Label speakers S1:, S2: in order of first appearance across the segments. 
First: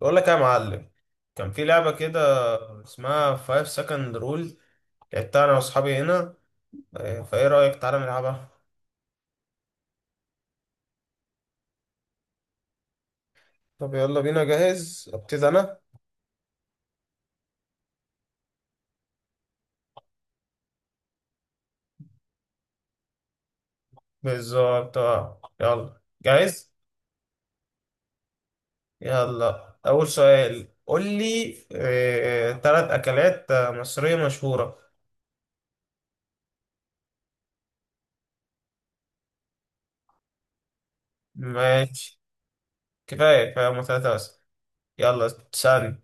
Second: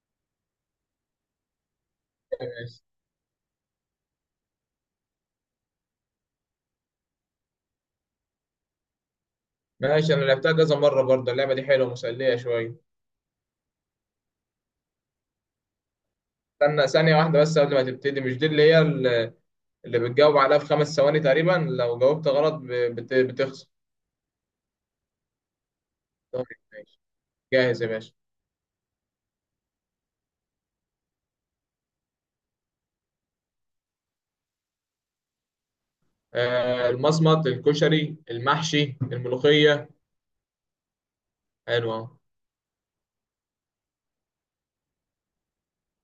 S1: بقول لك إيه يا معلم. كان في لعبة كده
S2: ماشي،
S1: اسمها 5 second rule. لعبتها انا واصحابي هنا. فايه رأيك تعالى نلعبها؟
S2: ماشي. انا لعبتها كذا مره برضه. اللعبه دي حلوه مسليه شويه.
S1: طب يلا بينا، جاهز ابتدي انا.
S2: استنى ثانيه واحده بس قبل ما تبتدي. مش دي اللي هي اللي بتجاوب عليها في 5 ثواني تقريبا؟ لو جاوبت غلط بتخسر.
S1: بالظبط آه. يلا
S2: طيب.
S1: جاهز.
S2: ماشي. جاهز يا باشا.
S1: يلا اول سؤال، قول لي تلات اكلات مصرية مشهورة.
S2: آه، المصمت، الكشري، المحشي، الملوخيه. حلوه أهو.
S1: ماشي. كفاية كفاية، هما تلاتة بس. يلا تسألني.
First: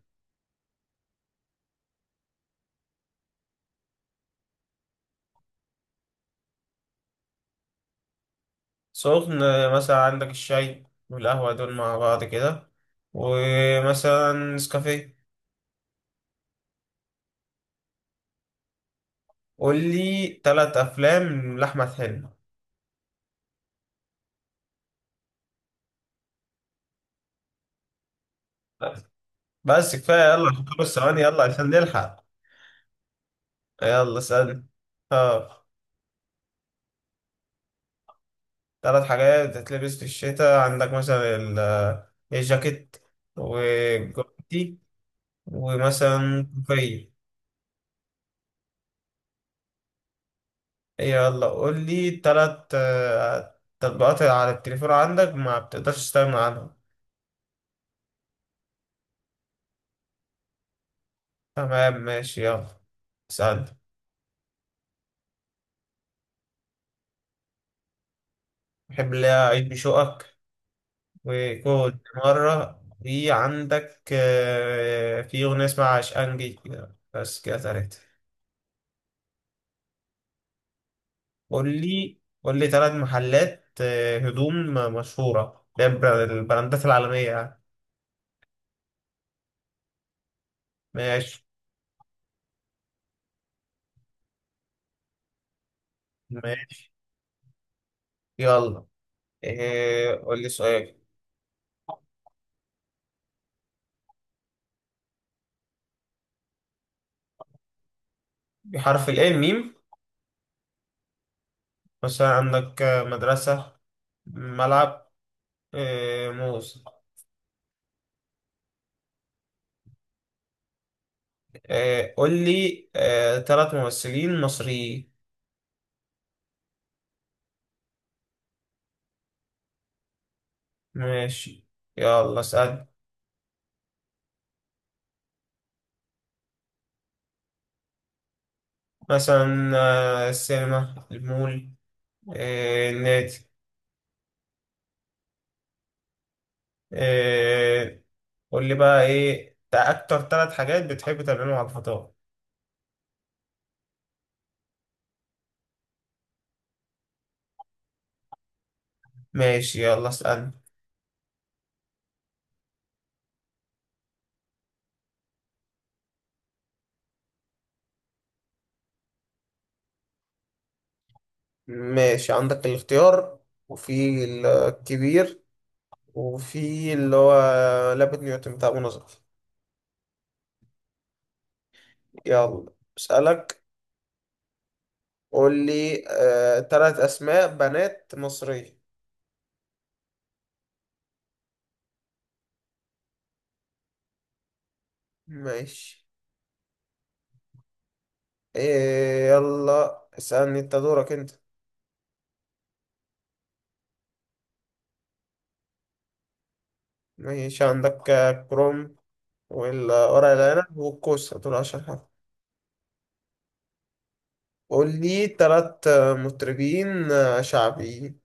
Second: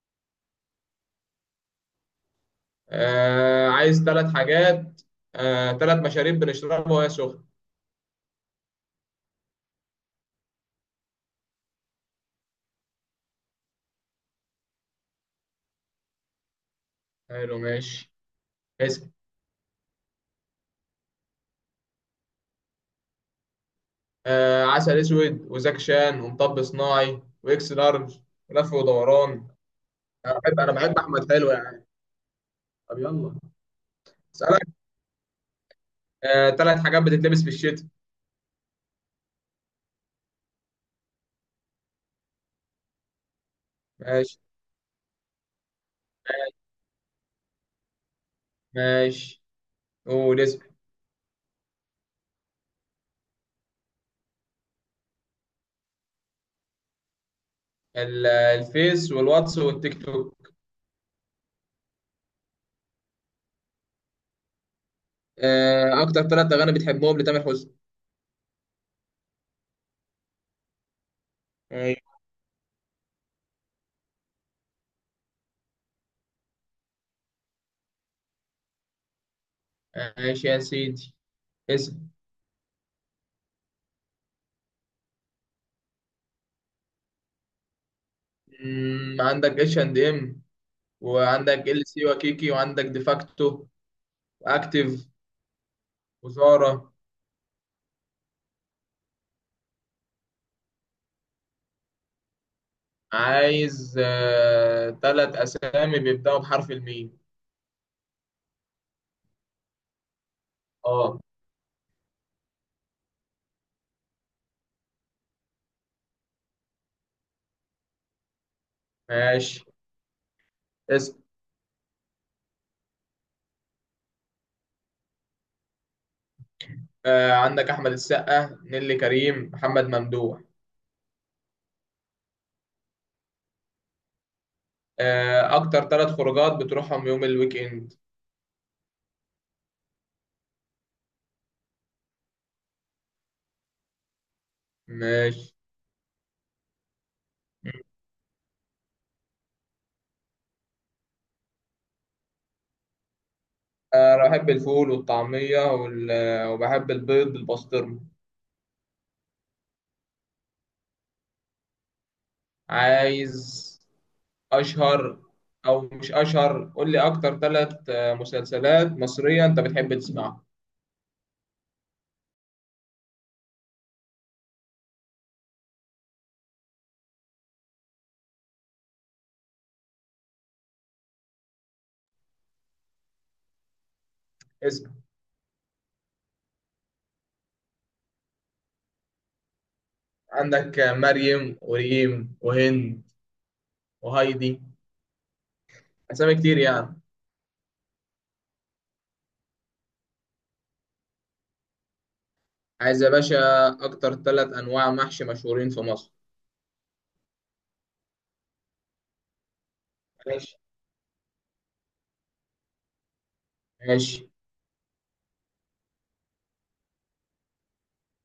S2: آه، عايز ثلاث حاجات. آه، ثلاث مشاريب بنشربها وهي سخنه.
S1: سخن مثلا عندك الشاي والقهوة دول مع بعض كده، ومثلا نسكافيه.
S2: حلو. ماشي. اسم.
S1: قول لي ثلاث افلام لاحمد حلمي.
S2: آه، عسل اسود وزاكشان ومطب صناعي واكس لارج ولف ودوران.
S1: بس كفايه
S2: انا
S1: يلا.
S2: بحب انا
S1: خمس
S2: بحب
S1: ثواني
S2: احمد،
S1: يلا
S2: حلو
S1: عشان
S2: يعني.
S1: نلحق.
S2: طب يلا.
S1: يلا اسالني.
S2: اسالك
S1: اه.
S2: آه، ثلاث حاجات بتتلبس في الشتاء؟
S1: ثلاث حاجات بتتلبس في الشتاء، عندك مثلا الجاكيت
S2: ماشي.
S1: وجوتي، ومثلا كوفية.
S2: ماشي. قول اسم.
S1: يلا قول لي ثلاث تطبيقات على التليفون عندك ما بتقدرش تستغنى عنهم.
S2: الفيس والواتس والتيك توك.
S1: تمام، ماشي، يلا اسألني.
S2: آه، اكتر ثلاث اغاني بتحبهم لتامر حسني؟
S1: بحب اللي هي عيد بشوقك، وكنت
S2: ايوه.
S1: مرة في عندك في أغنية اسمها عشقنجي كده، بس كده تلاتة.
S2: ماشي يا سيدي.
S1: قول
S2: اسم.
S1: لي قول لي تلات محلات هدوم مشهورة، ده البراندات العالمية يعني.
S2: عندك اتش اند ام
S1: ماشي
S2: وعندك ال سي وكيكي وعندك ديفاكتو واكتيف وزارة.
S1: ماشي. يلا قول لي سؤال.
S2: عايز ثلاث اسامي بيبداوا بحرف الميم.
S1: بحرف ال ميم.
S2: اه.
S1: مثلا عندك مدرسة، ملعب، موز.
S2: ماشي. اسم.
S1: قول لي تلات ممثلين مصريين.
S2: آه، عندك أحمد السقا، نيللي كريم، محمد ممدوح.
S1: ماشي يلا اسأل.
S2: آه، أكتر ثلاث خروجات بتروحهم يوم الويك إند؟
S1: مثلا السينما، المول، النادي.
S2: ماشي.
S1: آه، قول لي بقى ايه اكتر ثلاث حاجات بتحب تعملهم على الفطار.
S2: آه، أنا بحب الفول والطعمية وال... آه، وبحب البيض بالبسطرمة.
S1: ماشي يلا اسأل.
S2: عايز أشهر، أو مش أشهر، قول لي أكتر ثلاث مسلسلات مصرية أنت بتحب تسمعها.
S1: ماشي، عندك الاختيار، وفي الكبير، وفي اللي هو لابد نيوتن بتاع منى زكي. يلا اسألك.
S2: اسم.
S1: قول لي تلات اسماء بنات مصرية.
S2: عندك آه، مريم وريم وهند وهايدي.
S1: ماشي.
S2: أسامي كتير يعني.
S1: إيه يلا اسألني، انت دورك انت.
S2: عايز يا باشا أكتر ثلاث أنواع محشي مشهورين في مصر
S1: ماشي، عندك كروم، والورق
S2: ماشي.
S1: العنب، والكوسة، دول أشهر حاجة.
S2: ماشي.
S1: قول لي تلات مطربين شعبيين.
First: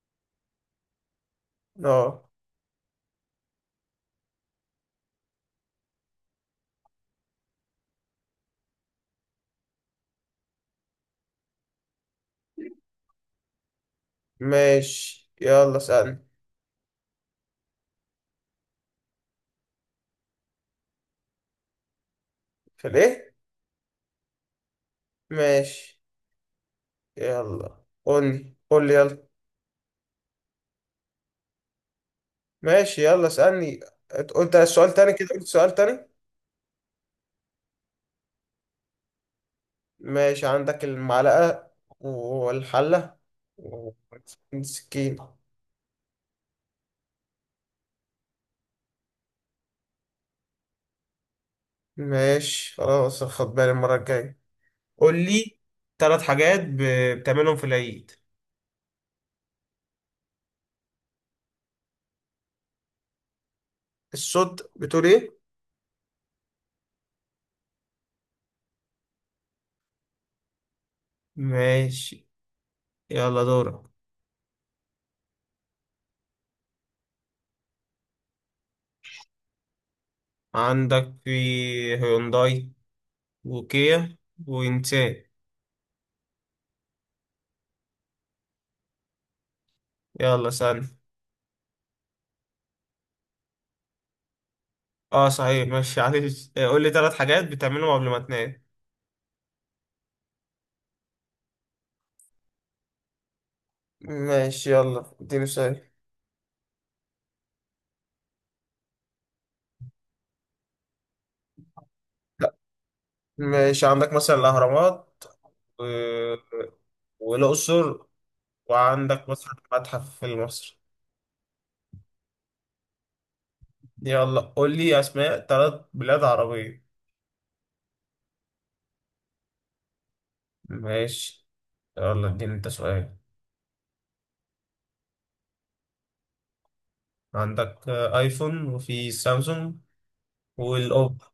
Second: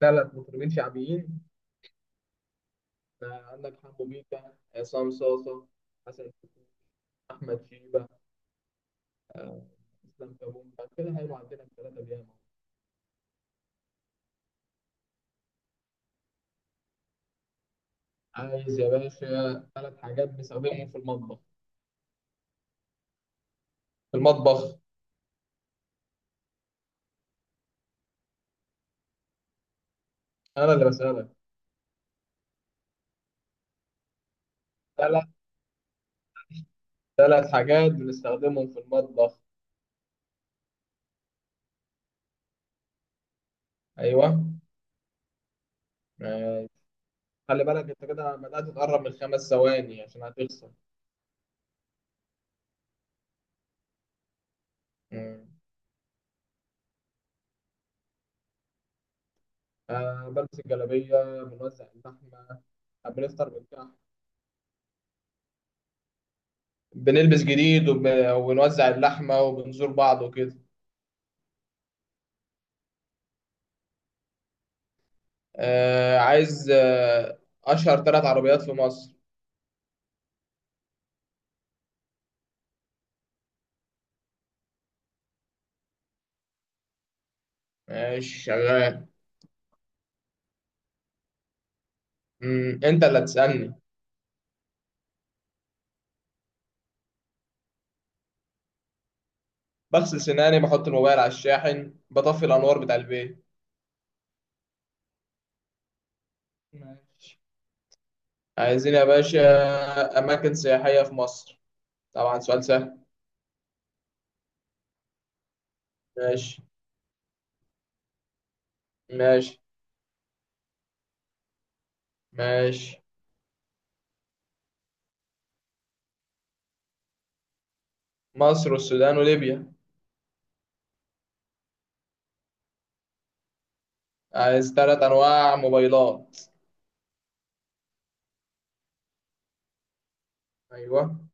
S2: ثلاث مطربين شعبيين.
S1: اه.
S2: آه، عندك حمو بيكا، عصام صاصة، حسن شاكوش، أحمد شيبة، آه، إسلام كابونجا، كده هيبقى عندنا الثلاثة دي.
S1: ماشي يلا اسألني.
S2: عايز يا باشا ثلاث حاجات بنستخدمهم في المطبخ.
S1: في الإيه؟
S2: في المطبخ.
S1: ماشي يلا، قولي قولي يلا.
S2: أنا اللي بسألك.
S1: ماشي يلا اسألني. قلت السؤال تاني
S2: ثلاث
S1: كده، قلت سؤال تاني.
S2: ثلاث حاجات بنستخدمهم في المطبخ.
S1: ماشي، عندك المعلقة، والحلة،
S2: أيوه.
S1: والسكينة.
S2: آه، خلي بالك أنت كده بدأت تقرب من 5 ثواني عشان هتخسر.
S1: ماشي خلاص، خد بالي المرة الجاية. قول
S2: مم.
S1: لي تلات حاجات بتعملهم في العيد.
S2: آه، بلبس الجلابية، بنوزع اللحمة، آه، بنفطر بالكحك.
S1: الصوت بتقول ايه؟
S2: بنلبس جديد وبنوزع اللحمة وبنزور بعض وكده.
S1: ماشي يلا دورك.
S2: عايز أشهر ثلاث عربيات في مصر.
S1: عندك في هيونداي، وكيا، ونسان.
S2: ماشي شغال.
S1: يلا سن.
S2: أنت اللي هتسألني.
S1: اه صحيح، ماشي معلش، قول لي ثلاث حاجات بتعملهم قبل ما تنام.
S2: بغسل سناني، بحط الموبايل على الشاحن، بطفي الأنوار بتاع البيت.
S1: ماشي يلا اديني سؤال.
S2: ماشي. عايزين يا باشا أماكن سياحية في مصر، طبعا
S1: لا.
S2: سؤال سهل.
S1: ماشي، عندك مثلا الأهرامات، و
S2: ماشي.
S1: والأقصر، وعندك مثلا
S2: ماشي.
S1: المتحف المصري.
S2: ماشي.
S1: يلا قول لي أسماء ثلاث بلاد عربية.
S2: مصر والسودان وليبيا.
S1: ماشي يلا اديني انت سؤال.
S2: عايز ثلاث أنواع موبايلات.
S1: عندك ايفون، وفي سامسونج،
S2: أيوه.
S1: والأوبو.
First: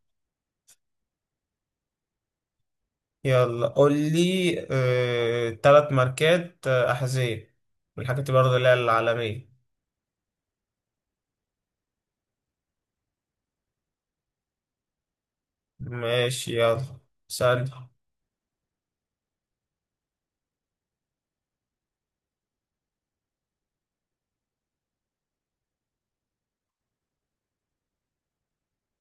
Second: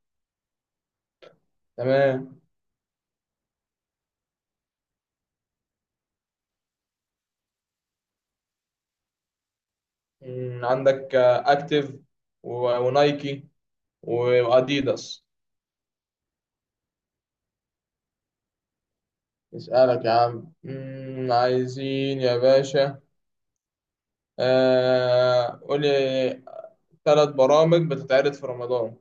S2: تمام.
S1: يلا قول لي ثلاث ماركات أحذية، من الحاجات برضه اللي هي العالمية.
S2: عندك اكتيف ونايكي واديداس.
S1: ماشي يلا سأل.
S2: اسألك يا عم. عايزين يا باشا، قولي ثلاث برامج بتتعرض في رمضان.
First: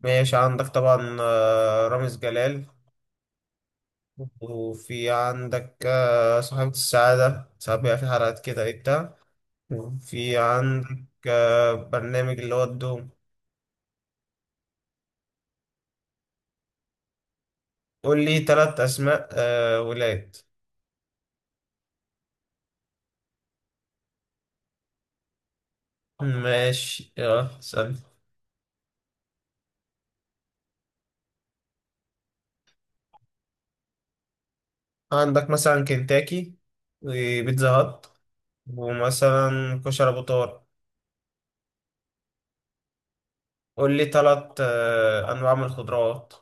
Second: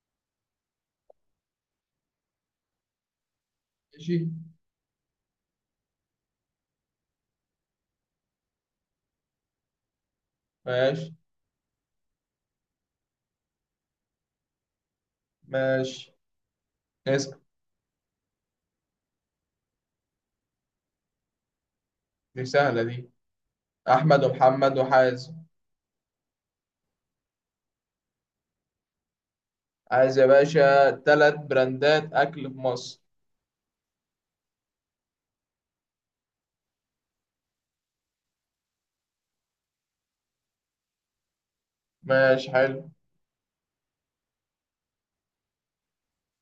S1: ماشي عندك طبعا رامز جلال،
S2: ماشي.
S1: وفي عندك صاحبة السعادة، ساعات بيبقى في حلقات كده ايه بتاع، وفي عندك
S2: ماشي.
S1: برنامج اللي هو الدوم.
S2: ماشي. اسأل.
S1: قول لي ثلاث أسماء ولاد.
S2: دي سهلة دي. أحمد ومحمد وحازم.
S1: ماشي يلا سأل.
S2: عايز يا باشا ثلاث براندات أكل في مصر.
S1: عندك مثلا كنتاكي، وبيتزا هات، ومثلا كشري أبو طارق.
S2: ماشي حلو.
S1: قول لي تلات أنواع من الخضروات.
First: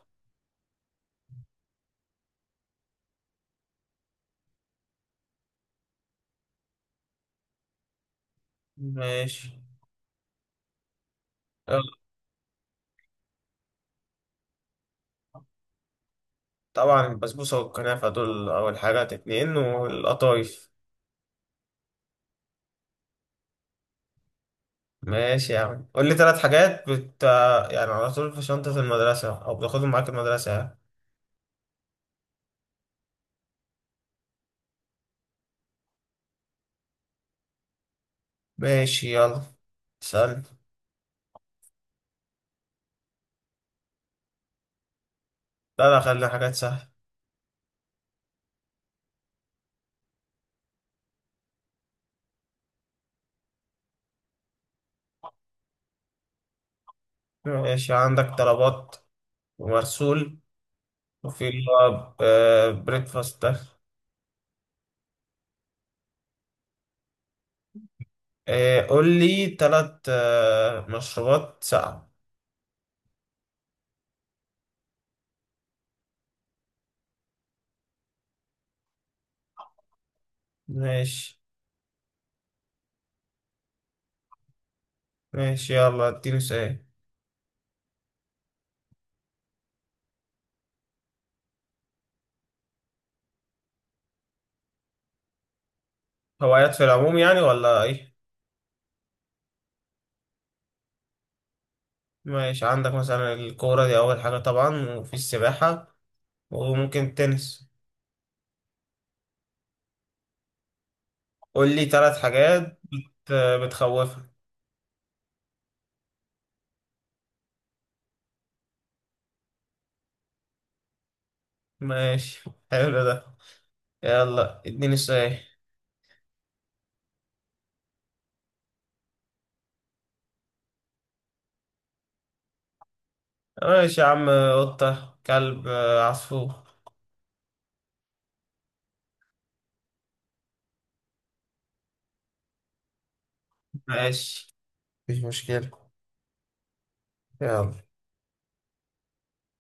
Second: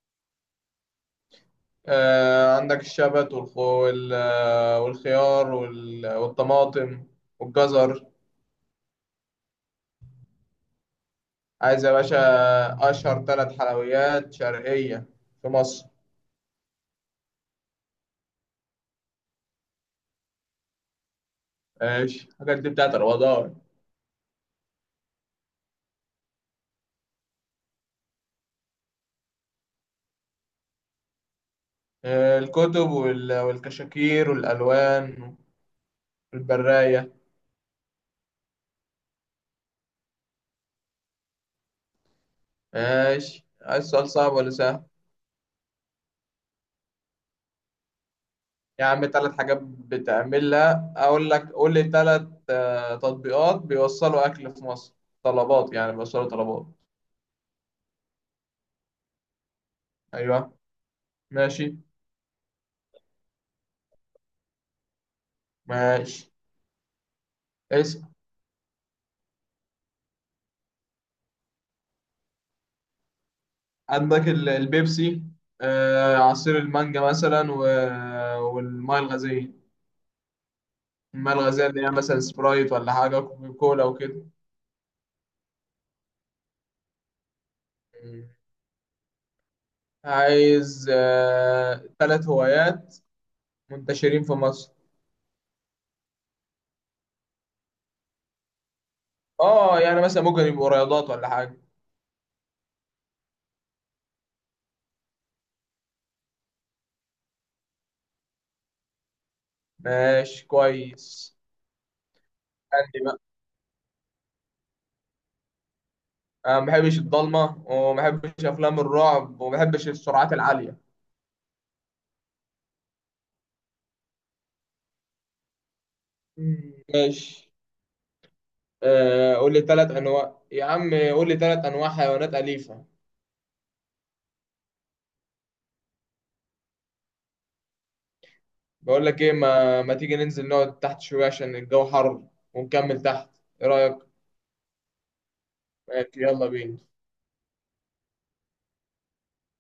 S2: آه، عندك الشبت والخيار والطماطم والجزر.
S1: ماشي. آه،
S2: عايز يا باشا أشهر ثلاث حلويات شرقية في مصر.
S1: طبعا البسبوسة والكنافة، دول أول حاجات اتنين، والقطايف.
S2: ماشي، الحاجات دي بتاعت رمضان.
S1: ماشي يا عم، قول لي تلات حاجات بت آه، يعني على طول في شنطة المدرسة أو بتاخدهم معاك المدرسة يعني.
S2: آه، الكتب والكشاكير والألوان والبراية.
S1: ماشي يلا سأل.
S2: ماشي. عايز سؤال صعب ولا سهل؟
S1: لا لا، خلينا حاجات سهلة.
S2: يا عم، ثلاث حاجات بتعملها، أقول لك، قول لي ثلاث تطبيقات بيوصلوا أكل في مصر. طلبات يعني، بيوصلوا طلبات.
S1: ماشي عندك طلبات، ومرسول،
S2: أيوه.
S1: وفي اللي
S2: ماشي.
S1: هو بريكفاست ده.
S2: ماشي. اسأل.
S1: قول لي تلات مشروبات ساقعة.
S2: عندك البيبسي، آه، عصير المانجا مثلا والمية الغازية. المية
S1: ماشي.
S2: الغازية اللي هي مثلا سبرايت ولا حاجة، كوكا كولا وكده.
S1: ماشي يلا اديني سؤال.
S2: مم. عايز تلات هوايات منتشرين في مصر.
S1: هوايات في العموم يعني ولا ايه؟
S2: اه يعني مثلا ممكن يبقوا رياضات ولا حاجة.
S1: ماشي، عندك مثلا الكورة، دي أول حاجة طبعا، وفي السباحة، وممكن التنس.
S2: ماشي كويس.
S1: قول لي ثلاث حاجات
S2: عندي بقى.
S1: بتخوفك.
S2: أنا ما بحبش الضلمة، وما بحبش أفلام الرعب، وما بحبش السرعات العالية.
S1: ماشي حلو ده. يلا اديني سؤال.
S2: مم. ماشي. آه، قول لي تلات أنواع، يا عم قول لي تلات أنواع حيوانات أليفة.
S1: ماشي يا عم. قطة، كلب، عصفور.
S2: بقول لك ايه، ما تيجي ننزل نقعد تحت شوية عشان الجو حر ونكمل تحت، ايه رأيك؟
S1: ماشي مفيش مشكلة.
S2: ماشي يلا بينا.
S1: يلا.